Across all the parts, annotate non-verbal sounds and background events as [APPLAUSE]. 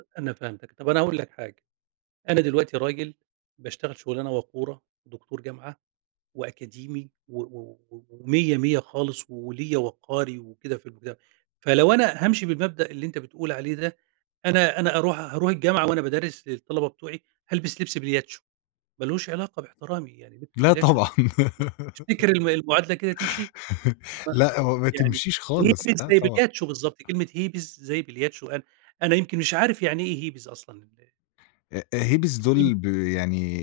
أ أنا فهمتك، طب أنا هاقول لك حاجة. أنا دلوقتي راجل باشتغل شغلانة وقورة، دكتور جامعة وأكاديمي و و ومِيّة مِيّة خالص، وليَّ وقاري وكده في المُجتَم فلو أنا هامشي بالمبدأ اللي أنت بتقول عليه ده، أنا أنا أروح هاروح الجامعة وأنا بادَرّس للطلبة بتوعي، هالبس لبس بلياتشو، ما لهوش علاقة باحترامي، يعني لبس لا البلياتشو طبعًا. تفتكر الم المعادلة كده تمشي؟ [LAUGHS] صح لأ هو ما يعني تمشيش خالص، هيبيز لأ زي طبعًا. بلياتشو بالضبط، كلمة هيبيز زي بلياتشو أنا أنا يمكن مش عارف يعني إيه هيبيز أصلًا ال أ أ هيبز دُول [UNINTELLIGIBLE] ب يعني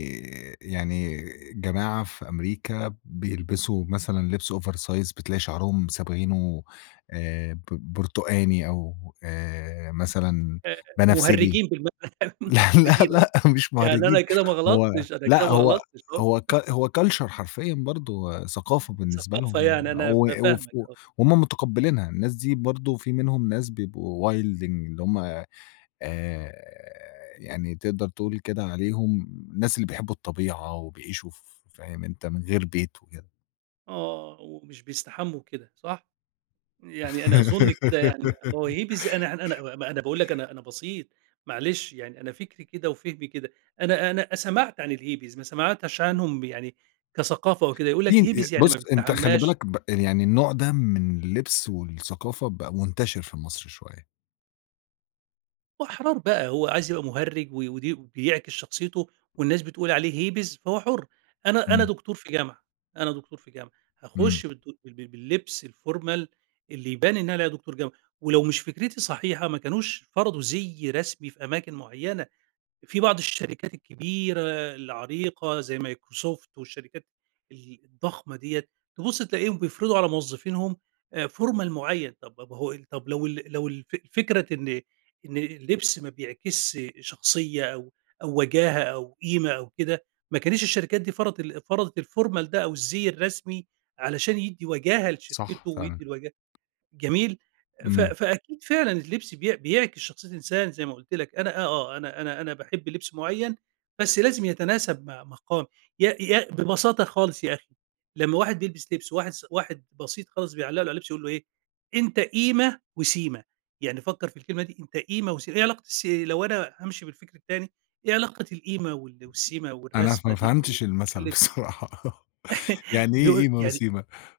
يعني جماعة في أمريكا بيلبسوا مثلًا لبس over size بتلاقي شعرهم صابغينه آآ، ب بُرتقاني، أو آآ مثلًا آآ، بنفسجي. مُهرّجين بالم [LAUGHS] لا، لا، مُهرّجين آه، لأ، مش يعني مهرّجين أنا كده ما هو غلطتش، أنا كده لأ ما هو غلطتش، آه. هو كال [LAUGHS] هو culture حرفيًا برضه ثقافة [UNINTELLIGIBLE] بالنسبة ثقافة لهم يعني، يعني أنا و ف وف فاهمك و آه. وهُم متقّبلينها. الناس دي برضه في منهم ناس بيبقوا وايلدينج، اللي هُم آآ يعني تقدر تقول كده عليهم الناس اللي بيحبوا الطبيعة، وبيعيشوا ف فاهم أنت؟ من غير بيت وكِده. آه، ومش بيستحمّوا وكده، صح؟ يعني أنا أظن كده يعني، ما هو هيبيز أنا أنا [GIGGLES] أنا أنا باقول لك أنا أنا بسيط، معلش يعني أنا فكري كده، وفهمي كده، أنا أنا سمعت عن الهيبيز ما سمعتش [UNINTELLIGIBLE] عنهم يعني كثقافة وكده، يقول في لك ن ي هيبيز يعني بُص ما أنت خلّي بيستحمّاش بالك ب آآ، يعني النوع ده من اللبس والثقافة بقى منتشر في مصر شوية. وأحرار بقى هو عايز يبقى مهرج و وده بيعكس شخصيته، والناس بتقول عليه هيبيز فهو حُرّ. أنا أنا إمم. دكتور في جامعة، أنا دكتور في جامعة إمم. هاخُش بالدُ بال بال باللبس الformal اللي يبان إن أنا عليَّ دكتور جامعة، ولو مش فكرتي صحيحة ما كانوش فرضوا زِي رسمي في أماكن معينة. في بعض الشركات الكبيرة، العريقة زي مايكروسوفت والشركات ال الضخمة دِيّة تبُص تلاقيهم بيفرضوا على موظفينهم آآ، formal معين طب ب ب هو ال طب لو ال لو الف فكرة إن إن اللبس ما بيعكس شخصية أو أو وجاهة أو قيمة أو كده ما كانِتش الشركات دي فرضت ال فرضت الformal ده أو الزِي الرسمي علشان يدّي وجاهة صح، لشركته، فعلًا. ويدّي الوجاهة جميل ف إمم. فأكيد فعلًا اللبس بي بيعكس شخصية الإنسان زي ما قُلت لك أنا آه، آه، أنا أنا أنا باحب لبس معين بس لازم يتناسب مع مقام يا يا ببساطة خالص يا أخي لمّا واحد بيلبس لبس وواحد س واحد بسيط خالص بيعلّق له على اللبس يقول له إيه، أنت قيمة وسيمة، يعني فكّر في الكلمة دي أنت قيمة وسي إيه علاقة السي لو أنا هامشي بالفكر التاني إيه علاقة القيمة وال والسيمة أنا ف والرسمة ما دي ب فهمتش في المَثل اللبس؟ بصراحة [LAUGHS] يعني إيه دول قيمة يعني وسيمة؟